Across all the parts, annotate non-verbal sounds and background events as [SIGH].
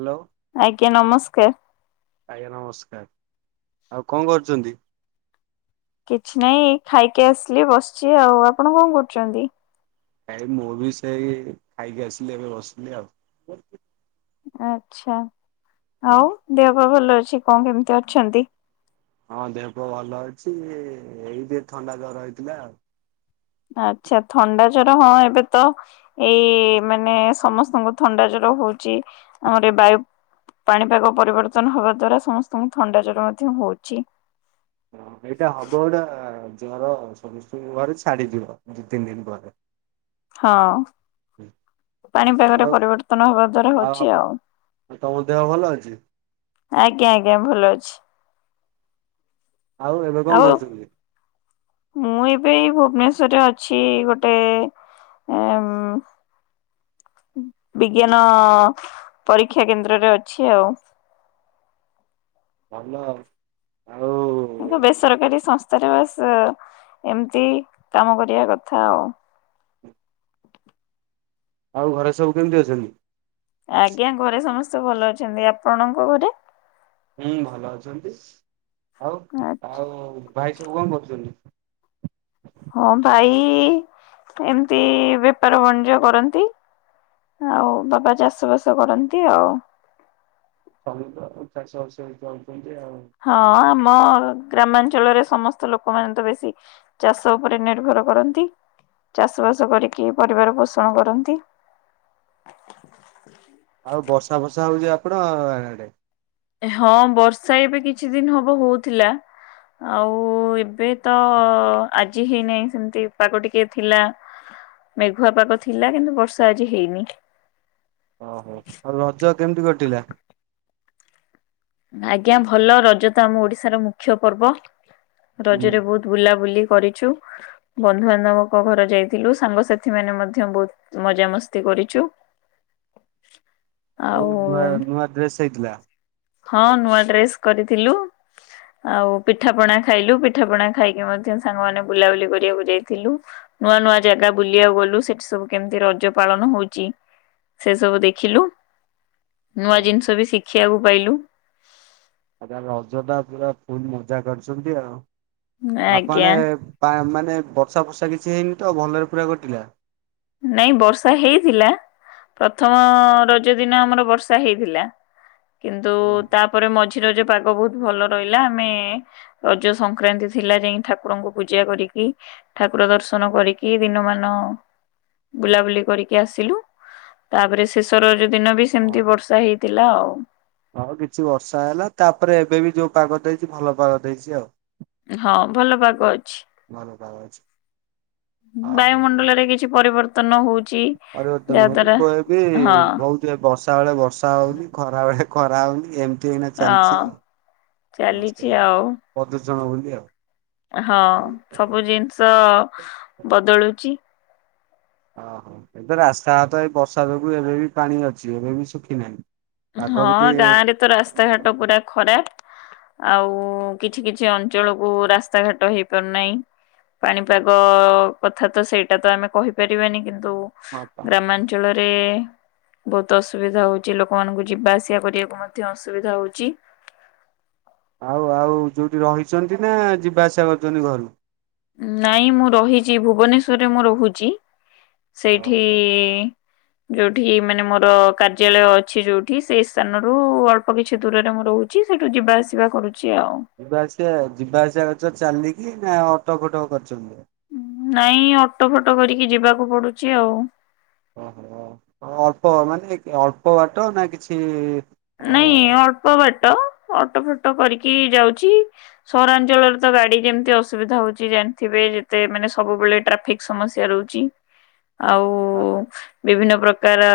Hello. ଆଜ୍ଞା ନମସ୍କାର। ଆଜ୍ଞା ନମସ୍କାର ଆଉ କଣ କରୁଚନ୍ତି? କିଛି ନାଇଁ ଖାଇକି ଆସିଲି ବସିଚି ଆଉ ଆପଣ କଣ କରୁଚନ୍ତି? କାଇଁ ମୁଁ ବି ସେଇ ଖାଇକି ଆସିଲି ଏବେ ବସିଲି ଆଉ। ଆଚ୍ଛା ହଁ ଆଉ ଦେହ ପାହା ଭଲ ଅଛି କଣ କେମିତି ଅଛନ୍ତି? ହଁ ଦେହ ଭଲ ଅଛି ଏଇ ଟିକେ ଥଣ୍ଡା ଜର ହେଇଥିଲା ଆଉ। ଆଚ୍ଛା ଥଣ୍ଡା ଜର ହଁ ଏବେ ତ। ଏଇ ମାନେ ସମସ୍ତଙ୍କୁ ଥଣ୍ଡା ଜର ହଉଛି ଆମର ଏ ବାୟୁ। ପାଣିପାଗ ପରିବର୍ତ୍ତନ ହବା ଦ୍ଵାରା ସମସ୍ତଙ୍କୁ ଥଣ୍ଡା ଜର ମଧ୍ୟ ହଉଛି। ହ ଏଇଟା ହବ ଗୋଟା ଜର ହବ ସମସ୍ତଙ୍କୁ ଘରେ ଛାଡିଯିବ ଦି ତିନି ଦିନ ପରେ। ହଁ [UNINTELLIGIBLE] ହଁ ପାଣିପାଗରେ ଆଉ ପରିବର୍ତ୍ତନ ହବା ଦ୍ଵାରା ହଉଛି ଆଉ। ଆଉ ତମ ଦେହ ଭଲ ଅଛି? ଆଜ୍ଞା ଆଜ୍ଞା ଭଲ ଅଛି। ଆଉ ଏବେ କଣ କରୁଛନ୍ତି। ମୁଁ ଏବେ ଭୁବନେଶ୍ଵରରେ ଅଛି ଗୋଟେ। ଏ ଅ ମ୍। ବିଜ୍ଞାନ ପରୀକ୍ଷା କେନ୍ଦ୍ରରେ ଅଛି ଆଉ। ଭଲ ଆଉ। ଆଉ ମୁଁ ତ ବେସରକାରୀ ସଂସ୍ଥାରେ ବାସ୍ ଏମିତି କାମ କରିବା କଥା ଆଉ। ଆଉ ଘରେ ସବୁ କେମିତି ଅଛନ୍ତି? ଆଜ୍ଞା ଘରେ ସମସ୍ତେ ଭଲ ଅଛନ୍ତି, ଆପଣଙ୍କ ଘରେ? ହୁଁ, ଭଲ ଅଛନ୍ତି ଆଉ ଆଉ ଭାଇ ସବୁ କଣ କରୁଚନ୍ତି। ହଁ ଭାଇ ଏମିତି ବେପାର ବାଣିଜ କରନ୍ତି। ଆଉ ବାପା ଚାଷ ବାସ କରନ୍ତି ଆଉ। ସମତେ ତ ଚାଷ ବାସ ଏଇକା ହଉଛନ୍ତି ଆଉ। ହଁ ଆମ ଗ୍ରାମାଞ୍ଚଳରେ ସମସ୍ତ ଲୋକମାନେ ତ ବେଶୀ। ଚାଷ ଉପରେ ନିର୍ଭର କରନ୍ତି। ଚାଷ ବାସ କରିକି ପରିବାର ପୋଷଣ କରନ୍ତି। ଆଉ ବର୍ଷା ଫର୍ଷା ହଉଛି ଆପଣଙ୍କ ଆଡେ। ହଁ ବର୍ଷା ଏବେ କିଛି ଦିନ ହବ ହଉଥିଲା ଆଉ ଏବେ। ତ ଆଜି ହେଇନାହିଁ ସେମିତି ପାଗ ଟିକେ ଥିଲା। ମେଘୁଆ ପାଗ ଥିଲା କିନ୍ତୁ ବର୍ଷା ଆଜି ହେଇନି। ଅ ହୋ ଆଉ ରଜ କେମିତି କଟିଲା। ଆଜ୍ଞା ଭଲ ରଜ ତ ଆମ ଓଡିଶାର ମୁଖ୍ୟ ପର୍ବ ହୁଁ ରଜରେ ବହୁତ। ବୁଲାବୁଲି କରିଛୁ ବନ୍ଧୁବାନ୍ଧବ ଙ୍କ ଘର ଯାଇଥିଲୁ ସାଙ୍ଗସାଥି ମାନେ ମଧ୍ୟ ବହୁତ ମଜାମସ୍ତି କରିଚୁ। ଆଉ ନୂଆ ନୂଆ ଡ୍ରେସ୍ ହେଇ ଥିଲା। ହଁ, ନୂଆ ଡ୍ରେସ କରିଥିଲୁ। ଆଉ ପିଠା ପଣା ଖାଇଲୁ ପିଠା ପଣା ଖାଇକି ମଧ୍ୟ ସାଙ୍ଗମାନେ ବୁଲାବୁଲି କରିବାକୁ ଯାଇଥିଲୁ। ନୂଆ ନୂଆ ଜାଗା ବୁଲିବାକୁ ଗଲୁ ସେଠି ସବୁ କେମିତି ରଜ ପାଳନ ହଉଛି। ସେ ସବୁ ଦେଖିଲୁ ନୂଆ ଆଉ ଜିନିଷ ବି ଶିଖିବାକୁ ପାଇଲୁ। ଆଉ ତାହେଲେ ରଜ ଟା ପୁରା ଫୁଲ ମଜା କରିଛନ୍ତି ଆଉ ଆଜ୍ଞା। ଆପଣେ। ପା ମାନେ ବର୍ଷା ଫର୍ଷା କିଛି ହେଇନି ତ ଭଲରେ ପୁରା କଟିଲା। ନାଇଁ ବର୍ଷା ହେଇଥିଲା। ପ୍ରଥମ ରଜ ଦିନ ଆମର ବର୍ଷା ହେଇଥିଲା କିନ୍ତୁ ଓହୋ। ତା ତା ପରେ ମଝି ରଜ ପାଗ ବହୁତ ଭଲ ରହିଲା ଆମେ। ରଜ ସଂକ୍ରାନ୍ତି ଥିଲା ଯାଇକି ଠାକୁର ଙ୍କୁ ପୂଜା କରିକି। ଠାକୁର ଦର୍ଶନ କରିକି ଦିନ ମାନ। ବୁଲାବୁଲି କରିକି ଆସିଲୁ ତାପରେ ଶେଷ ରଜ ଦିନ ବି ସେମିତି ଓହୋ। ବର୍ଷା ହେଇ ଥିଲା ଆଉ। ହଁ କିଛି ବର୍ଷା ହେଲା ତାପରେ ଏବେ ବି ଯୋଉ ପାଗ ଦେଇଛି ଭଲ ପାଗ ଦେଇଛି ଆଉ। ହଁ ଭଲ ପାଗ ଅଛି। ଭଲ ପାଗ ଅଛି। ଓହୋ। ବାୟୁମଣ୍ଡଳରେ କିଛି ପରିବର୍ତ୍ତନ ହଉଚି ପରିବର୍ତ୍ତନ ହଉନି ଯାହାଦ୍ଵାରା ବ- ବି ହଁ ବହୁତ ବର୍ଷା ବେଳେ ବର୍ଷା ହଉନି ଖରା ବେଳେ ଖରା ହଉନି ଏମ ଏମିତି ଗିନା ହଁ ଚାଲିଛି ଆଉ ହ ଚାଲିଛି ସେଇ ଆଉ ପ୍ରଦୂଷଣ ବୋଲି ଆଉ। ହଁ ସବୁ ଜିନିଷ ବଦଳୁଛି। ଓହୋ ଏବେ ରାସ୍ତାଘାଟ ଏ ବର୍ଷା ଯୋଗୁଁ ଏବେବି ପାଣିଅଛି ଏବେବି ଶୁଖିନାହିଁ। ହଁ, ଗାଁ ରେ ତ ରାସ୍ତା ଘାଟ ପୁରା ଖରାପ। ଆଉ କିଛି କିଛି ଅଞ୍ଚଳକୁ ରାସ୍ତା ଘାଟ ହେଇପାରୁନାହିଁ। ପାଣିପାଗ କଥା ତ ସେଇଟା ତ ଆମେ କହିପାରିବାନି କିନ୍ତୁ ହଁ ପା ଗ୍ରାମାଞ୍ଚଳରେ ବହୁତ ଅସୁବିଧା ହଉଛି ଲୋକ ଲୋକା ମାନଙ୍କୁ ଯିବା ଆସିବା କରିବାକୁ ମଧ୍ୟ ଅସୁବିଧା ହଉଚି। ଆଉ ଆଉ ଯୋଉଠି ରହିଛନ୍ତିନା ଯିବା ଆସିବା କରଛନ୍ତି ଘରୁ ନାଇଁ ମୁଁ ରହିଛି ଭୁବନେଶ୍ୱରରେ ମୁଁ ରହୁଛି। ସେଇଠି ଯୋଉଠି ମାନେ ମୋର କାର୍ଯ୍ୟାଳୟ ଅଛି ଯୋଉଠି ସେଇ ସ୍ଥାନରୁ ଅଳ୍ପ କିଛି ଦୂରରେ ମୁଁ ରହୁ ଅଛି ସେଇଠୁ ଯିବା ଆସିବା କରୁଛି ଆଉ। ଯିବା ଆସିବା ଯିବା ଆସିବା କରିଚ ଚାଲିକି ନା ଅଟୋ ଫୋଟୋ କରିଚନ୍ତି? ନାଇଁ ଅଟୋ ଫଟୋ କରିକି ଯିବାକୁ ପଡୁଛି ଆଉ ଓହୋ ଅଳ୍ପ ମାନେ ଅଳ୍ପ ବାଟ ନା କିଛି ଅ ନାଇଁ ଅଳ୍ପ ବାଟ ଅଟୋ ଫାଟୋ କରିକି ଯାଉଛି। ସହରାଞ୍ଚଳରେ ତ ଗାଡି ଯେମିତି ଅସୁବିଧା ହଉଛି ଜାଣିଥିବେ ଯେତେ ମାନେ ସବୁବେଳେ ଟ୍ରାଫିକ୍ ସମସ୍ୟା ରହୁଛି ଆଉ ହେବା ବିଭିନ୍ନ ପ୍ରକାର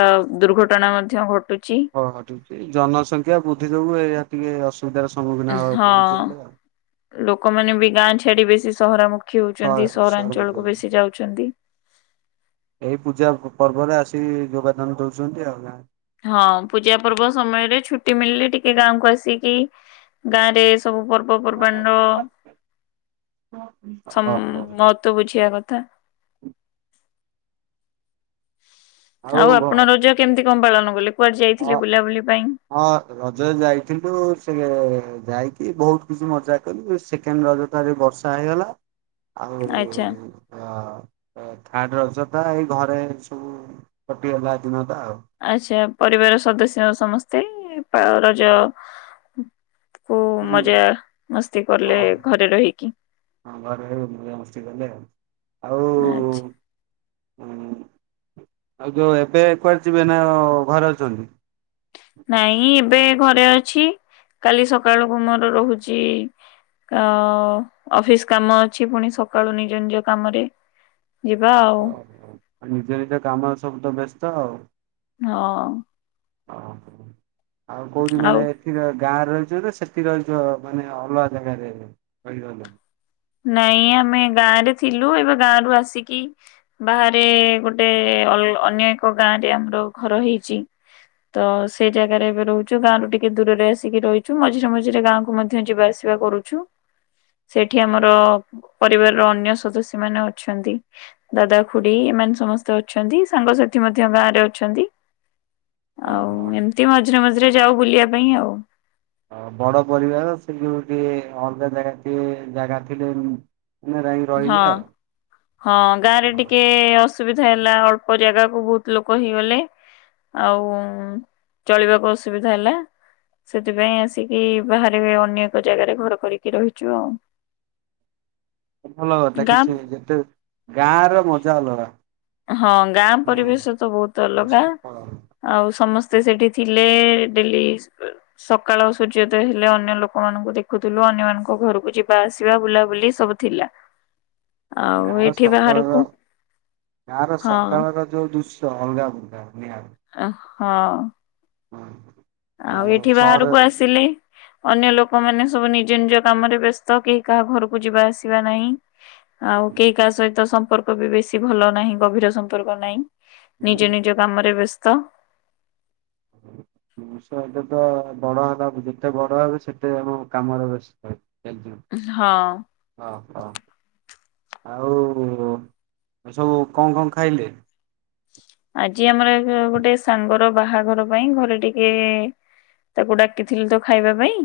ଦୁର୍ଘଟଣା ମଧ୍ୟ ଘଟୁଚି। ହଁ ହଁ ଠିକ ଠିକ ଜନସଂଖ୍ୟା ବୃଦ୍ଧି ଯୋଗୁ ଏଇଆ ଟିକେ ଅସ ପୁଜାର ସବୁ ହଁ ଲୋକମାନେ ବି ଗାଁ ଛାଡି ବେଶୀ ସହରା ମୁୁଖ ଖିଉଛନ୍ତି ସହର ସହର ସହରାଞ୍ଚଳକୁୁ ଭିତରକୁ। ବେଶି ଯାଉଛନ୍ତି। ଏଇ ପୂଜା ପ ପର୍ବରେ ଆସିକି ଯୋଗଦାନ ଦଉଛନ୍ତି ଆଉ ନା। ହଁ ପୂଜା ପର୍ବ ସମୟରେ ଛୁଟି ମିଳିଲେ ଟିକେ ଗାଁକୁ ଆସିକି ଗାଁ ରେ ସବୁ ପର ପର୍ବପର୍ବାଣିର ଛମ୍ ମହତ୍ଵ ବୁଝିବା କଥା। ହ [INAUDIBLE] ଆଉ ଆପଣ ରଜ କେମିତି କଣ ପାଳନ କଲେ କୁଆଡେ ହଁ ଯାଇଥିଲେ ବୁଲାବୁଲି ପାଇଁ? ହଁ ରଜରେ ଯାଇଥିଲୁ ସେ ଯାଇକି ବହୁତ ଖୁସି ମଜା କଲୁ ସେକେଣ୍ଡ ରଜ ବର୍ଷା ହେଇଗଲା ଆଉ ଆଚ୍ଛା ଅ ଥାର୍ଡ ରଜଟା ଏଇ ଘରେ ସବୁ କଟିଗଲା ଦିନ ତ ଆଉ। ଆଚ୍ଛା ପରିବାର ସଦସ୍ୟ ସମସ୍ତେ ରଜ ଓ ହୁଁ ମଜା ମସ୍ତି କଲେ ଘରେ ରହିକି। ହଁ ଘରେ [UNINTELLIGIBLE] ମସ୍ତି କଲେ ଆଉ ଆଚ୍ଛା। ଆଉ ହଁ ଆଉ ଯୋଉ ଏବେ କୁଆଡେ ଯିବେ ନା ଘରେ ଅଛନ୍ତି। ନାଇଁ ଏବେ ଘରେ ଅଛି କାଲି ସକାଳୁକୁ ମୋର ରହୁଛି। ଅ ଅଫିସ କାମ ଅଛି ପୁଣି ସକାଳୁ ନିଜ ନିଜ କାମରେ ଯିବା ଆଉ। ଆଉ ନିଜ ନିଜ କାମ ରେ ସବୁ ତ ବ୍ୟସ୍ତ ଆଉ। ହଁ। ଓ ଆଉ କୋଉଠି ଆଉ ମାନେ ସେଠି ଗାଁ ରେ ରହିଛନା ସେଠି ରହିଛ ମାନେ ଅଲଗା ଜାଗାରେ ରହିଗଲ। ନାଇଁ ଆମେ ଗାଁ ରେ ଥିଲୁ ଏବେ ଗାଁରୁ ଆସିକି ବାହାରେ ଗୋଟେ ଅନ୍ୟ ଏକ ଗାଁ ରେ ଆମର ଘର ହେଇଛି। ତ ସେଇ ଜାଗାରେ ଏବେ ରହୁଛୁ ଗାଁରୁ ଟିକେ ଦୂରରେ ଆସିକି ରହିଛୁ ମଝିରେ ମଝିରେ ଗାଁକୁୁ ମଧ୍ୟ ଯିବା ଆସି [UNINTELLIGIBLE] କରୁଛୁ ଏଠି ଆମର ଓହୋ। ପରିବାରର ଅନ୍ୟ ସଦସ୍ୟ ମାନେ ଅଛନ୍ତି। ଦାଦା, ଖୁଡି ଏମାନେ ସମସ୍ତେ ଅଛନ୍ତି ସାଙ୍ଗସାଥି ମଧ୍ୟ ଗାଁ ରେ ଅଛନ୍ତି। ଆଉ ଏମତି ମଝିରେ ମଝିରେ ଯାଉ ବୁଲିବା ପାଇଁ ଆଉ ହ ବଡ ପରିବାର ସେ ଯୋଉ ଟିକେ ଅଲଗା ଜାଗା ଜାଗା ଥିଲେ। ମାନେ ଯାଇକି ହଁ, ରହିଲେ ଆଉ ହଁ ଗାଁ ରେ ଟିକେ ଅସୁ ଅସୁବିଧା ହେଲା ଅଳ୍ପ ଜାଗା କୁ ବହୁତ ଲୋକ ହୋଇଗଲେ ଆଉ ଚଳିବାକୁ ଅସୁବିଧା ହେଲା ସେଥିପାଇଁ ଆସିକି ବାହାରେ ଅନ୍ୟ ଏକ ଜାଗାରେ ଘର କରିକି ରହିଚୁ ଆଉ। ଭଲ କଥା ଗାଁ କିଛି ଯେତେ ଗାଁ ର ମଜା ଅଲଗା। ହଁ ଗାଁ ହଁ। ପରିବେଶ ତ ବହୁତ ଅଲଗା ସକାଳ ଆଉ ସମସ୍ତେ ସେଠି ଥିଲେ ଡେଲି ସକାଳ ସୂର୍ଯ୍ୟୋଦୟ ହେଲେ ଅନ୍ୟ ଲୋକମାନଙ୍କୁ ଦେଖୁଥିଲୁ ଅନ୍ୟ ମାନଙ୍କ ଘରକୁ ଯିବା ଆସିବା ବୁଲାବୁଲି ସବୁ ଥିଲା। ଆଉ ଗାଁ ଏଠି ବାହାରକୁ ସକାଳର ଗାଁ ର ହଁ ସକାଳ ର ଯୋଉ ଦୃଶ୍ୟ ଅଲଗା ଅଲଗା ନିହା ଅହୋ। [INAUDIBLE] ଆଉ ଏଠି ବାହାରକୁ ଆସିଲି ଅନ୍ୟ ଲୋକମାନେ ସବୁ ନିଜ ନିଜ କାମରେ ବ୍ୟସ୍ତ କେହି କାହା ଘରକୁ ଯିବା ଆସିବା ନାହିଁ। ଆଉ ସହରରେ କେହି କାହା ସହିତ ସମ୍ପର୍କ ବି ବେଶୀ ଭଲ ନାହିଁ ଗଭୀର ସମ୍ପର୍କ ନାହିଁ ନିଜ ନିଜ କାମରେ ବ୍ୟସ୍ତ [INAUDIBLE] ମଣିଷ ତ ବଡ ହେ ଯେତେ ବଡ ହେବେ ସେତେ ଆମ କାମରେ ବେସ୍ତ ରହିଯିବେ ହଁ। ଅ ହ ଆଉ ସବୁ କଣ କଣ ଖାଇଲେ? ଆଜି ଆମର ଗୋଟେ ସାଙ୍ଗର ବାହାଘର ପାଇଁ ଘରେ ଟିକେ ତାକୁ ଡାକିଥିଲୁତ ଖାଇବା ପାଇଁ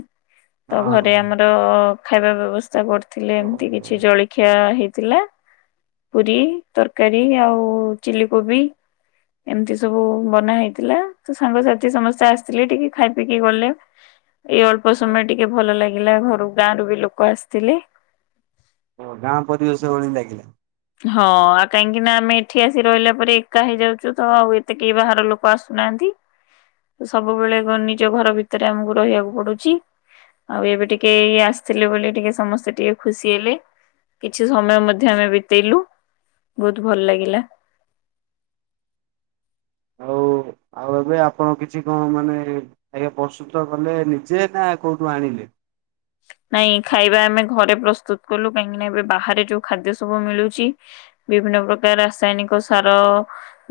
ହଁ ତ ଘରେ ଆମର ଖାଇବା ବ୍ୟବସ୍ଥା କରିଥିଲେ ହଁ। ଏମତି ଓହୋ କିଛି ଜଳି ଖିଆ ହେଇଥିଲା ପୁରୀ ତରକାରୀ ଆଉ ଚିଲ କୋବି ଏମିତି ସବୁ ବନା ହେଇଥିଲା ସାଙ୍ଗସାଥି ସମସ୍ତେ ଆସିଥିଲେ ଟିକେ ଖାଇ ପିଇକି ଗଲେ [INAUDIBLE] ଏଇ ଅଳ୍ପ ସମୟ ଟିକେ ଭଲ ଲାଗିଲା ଘରୁ ଗାଁରୁ ବି ଲୋକ ଆସିଥିଲେ ଗାଁ ପରିବେଶ ଭଳି ଲାଗିଲା ହଁ ଆଉ କାହିଁକି ନା ଆମେ ଏଠି ଆସି ରହିଲା ପରେ ଏକା ହେଇଯାଉଛୁ ତ ଆଉ ଏତେ କେହି ବାହାର ଲୋକ ଆସୁନାହାନ୍ତି ତ ସବୁବେଳେ ନିଜ ଘର ଭିତରେ ଆମକୁ ରହିବାକୁ ପଡୁଛି ଆଉ ଏବେ ଟିକେ ଇଏ ଆସିଥିଲେ ବୋଲି ଟିକେ ସମସ୍ତେ ଟିକେ ଖୁସି ହେଲେ କିଛି ସମୟ ମଧ୍ୟ ଆମେ ବିତେଇଲୁ, ବହୁତ ଭଲ ଲାଗିଲା। ହଉ। ଆଉ ଏବେ ଆପଣ କିଛି କଣ ମାନେ ଆଜ୍ଞା ପ୍ରସ୍ତୁତ କଲେ ନିଜେ ନା କୋଉଠୁ ଆଣିଲେ? ନାଇଁ ଖାଇବା ଆମେ ଘରେ ପ୍ରସ୍ତୁତ କଲୁ କାହିଁକିନା ଏବେ ବାହାରେ ଯୋଉ ଖାଦ୍ୟ ସବୁ ମିଳୁଛି ବିଭିନ୍ନ ପ୍ରକାର ରାସାୟନିକ ସାର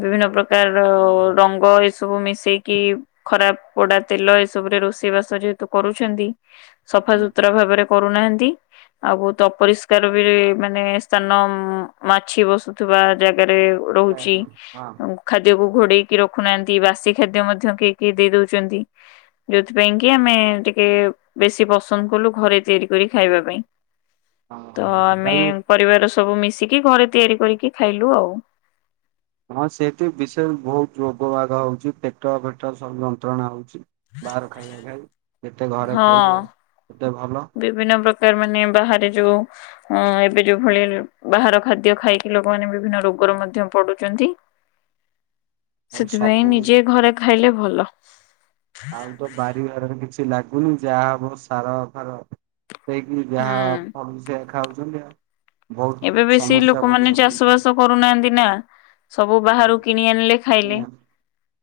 ବିଭିନ୍ନ ପ୍ରକାର ହଁ ହଁ ର ଙ୍ଗ ଏସବୁ ମିଶେଇକି ଖରାପ ପୋଡା ତେଲ ଏସବୁରେ ରୋଷେଇ ବାସ ଯେହେତୁ କରୁଛନ୍ତି ସଫାସୁତୁରା ଭାବରେ କରୁନାହାନ୍ତି। ଆଉ ବହୁତ ଅପରିଷ୍କାର ବି ମାନେ ସ୍ଥାନ ମାଛି ବସୁଥିବା ଜାଗାରେ ରହୁଛି। ଖାଦ୍ୟକୁ ଘୋଡେଇକି ରଖୁନାହାନ୍ତି ବାସି ଖାଦ୍ୟ ମଧ୍ୟ କିଏ କିଏ ଦେଇ ଦେଇ ଦଉଛନ୍ତି। ଯଉଥି ପାଇଁ କି ଆମେ ଟିକେ ବେଶୀ ପ ସନ୍ଦ୍ କଲୁ ଘରେ ତିଆରି କରି ଖାଇବା ପାଇଁ। ହଁ ତ ହଁ ସେଟା ଆମେ ବି ପରିବାର ସବୁ ମିଶିକି ଘରେ ତିଆରି କରିକି ଖାଇଲୁ ଆଉ। ହଁ! ସେ ବିଶେ------ହୁତ୍ ରୋଗ ବାଗ ହଉଚି, ପେଟ ଫେଟ ସ ଯନ୍ତ୍ରଣା ହଉଚି। ବାହାର ଖାଇବା ଖାଇ, ଯେତେ ଘରେ ହଁ ଖାଇବେ ତେ ଭଲ। ବିଭିନ୍ନ ପ୍ରକାର୍ ମାନେ ବାହାରେ ଯଉ ଏବେ ଯଉ ଭଳି ବାହାର ଖାଦ୍ୟ ଖାଇକି, ଲୋକମାନେ ବିଭିନ୍ନ ରୋଗର ମଧ୍ୟ ପଡୁଚନ୍ତି। ହୁଁ ହୁଁ ହୁଁ ହୁଁ [INAUDIBLE] ସେଥି ପାଇଁ ନିଜେ ଘରେ ଖାଇଲେ ଭଲ। ଆଉତ ବାରିି---ରେ କିଛି ନାଗୁନି, ଯାହା ହବ ସାର ଫାର [INAUDIBLE] ହୁଁ ବହୁତ ଏବେ ବେଶୀ ସମସ୍ୟା ଲୁକମାନେ ଭୋଗିବାକୁ ଚାଷ ପଡୁଛି। ବାସ କରୁ ନାଆନ୍ତି ନା। ସବୁ ବାହାରୁ କିଣି ଆଣିଲେ ହୁଁ ଖାଇଲେ।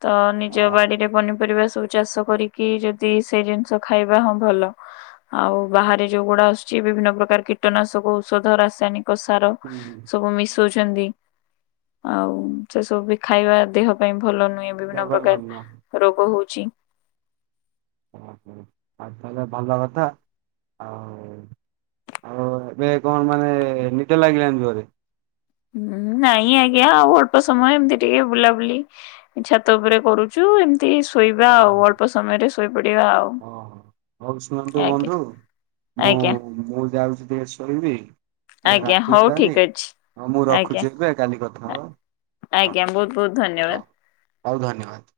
ତ ନିଜ ବାଡ଼ି ରେ ପନିପରିବା ଚାଷ କରିକି ଯଦି ସେଇ ଜିନ୍‌ଷ ଖାଇବା ହଁ ଭଲ। ଆଉ ବାହାରେ ଯଉ ଗୁଡା ଆ--ଚି। ବିଭିନ୍ନ ପ୍ରକାର୍ କୀଟନାଶକ ଔଷଧ ରାସାୟନି [INAUDIBLE] ଆଉ ସେ ସବୁ ବି ଖାଇବା ଦେହ ପାଇଁ ଭଲ ନୁଏଁ। ବିଭିନ୍ନ ଦେହ ପାଇଁ ଭଲ ପ୍ରକାର୍ ନୁହଁ। ରୋଗ ହଉଚି। ଆଉ ତା'--ଲେ ଭଲ କଥା ଆଉ। ଆଉ ଏବେ କ'ଣ ମାନେ ନିଦ ଲାଗିଲାଣି ଜୋରେ। ନାଇଁ ଆଜ୍ଞା ଆଉ ଅଳ୍ପ ସମୟ ଏମ୍ତି ଟିକେ ବୁଲାବୁଲି। ଛାତ ଉପରେ କରୁଚୁ, ଏମ୍ତି ଶୁଇବା ଆଉ ଅଳ୍ପ ସମୟରେ ଶୋଇ ପଡ଼ିବା ଆଉ। ହଉ ଶୁଣନ୍ତୁ ଆଜ୍ଞା ବନ୍ଧୁ ମୁଁ ଆଜ୍ଞା ମୁଁ ଯାଉଚି ଟିକେ ଶୋଇବି ଆଜ୍ଞା ରାତି ହଉ ହେଲାଣି, ଠିକ ଅଛି ହଁ ମୁଁ ଆଜ୍ଞା ରଖୁଚି ଏବେ କାଲି ଆଜ୍ଞା ବହୁତ ବହୁତ ଧନ୍ୟବାଦ। [UNINTELLIGIBLE]